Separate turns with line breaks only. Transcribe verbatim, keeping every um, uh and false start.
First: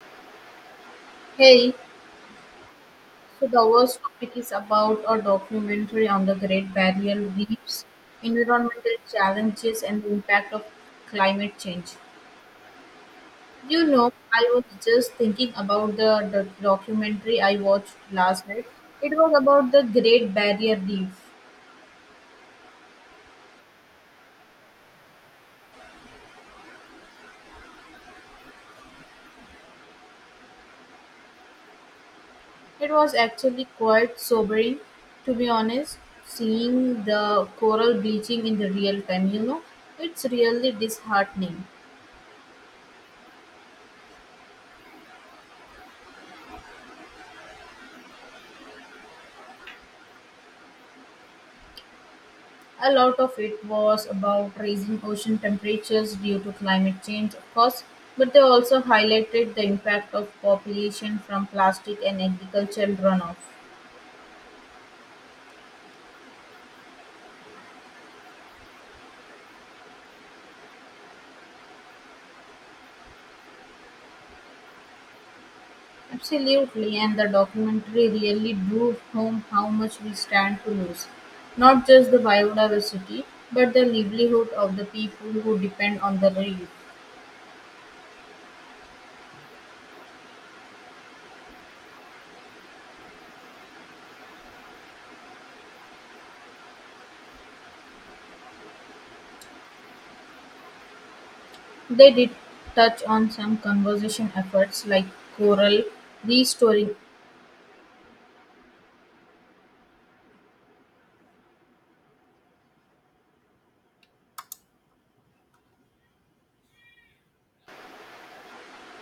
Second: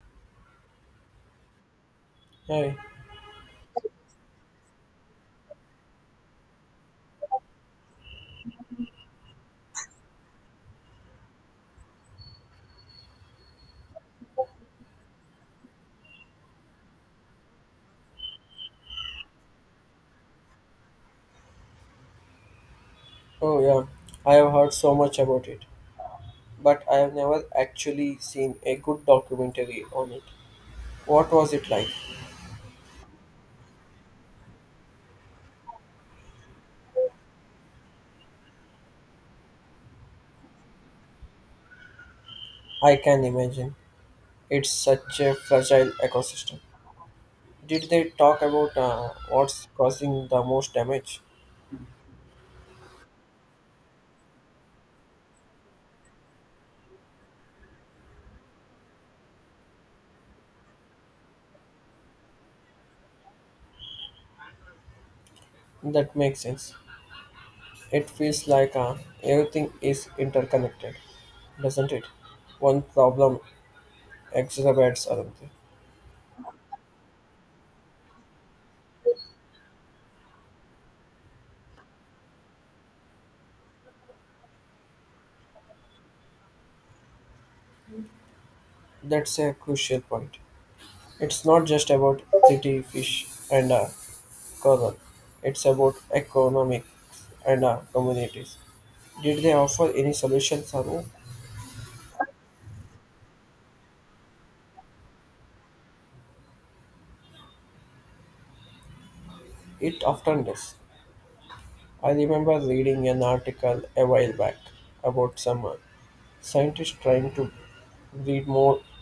Hey,
Hey,
so the first topic is about a documentary on the Great Barrier Reefs, environmental challenges, and the impact of climate change. You know, I was just thinking about the, the documentary I watched last night. It was about the Great Barrier Reef.
oh yeah, I have heard so much about it, but I have never actually seen a good documentary on it. What was it like?
It was actually quite sobering, to be honest, seeing the coral bleaching in the real time, you know. It's really disheartening.
I can imagine. It's such a fragile ecosystem. Did they talk about uh, what's causing the most damage?
A lot of it was about raising ocean temperatures due to climate change, of course, but they also highlighted the impact of population from plastic and agricultural runoff.
That makes sense. It feels like uh, everything is interconnected, doesn't it? One problem exacerbates another.
Absolutely, and the documentary really drove home how much we stand to lose. Not just the biodiversity, but the livelihood of the people who depend on the reef.
That's a crucial point. It's not just about city fish and uh, cousin. It's about economics and our communities. Did they offer any solutions? Anu?
They did touch on some conservation efforts like coral restoring.
It often does. I remember reading an article a while back about some uh, scientists trying to breed more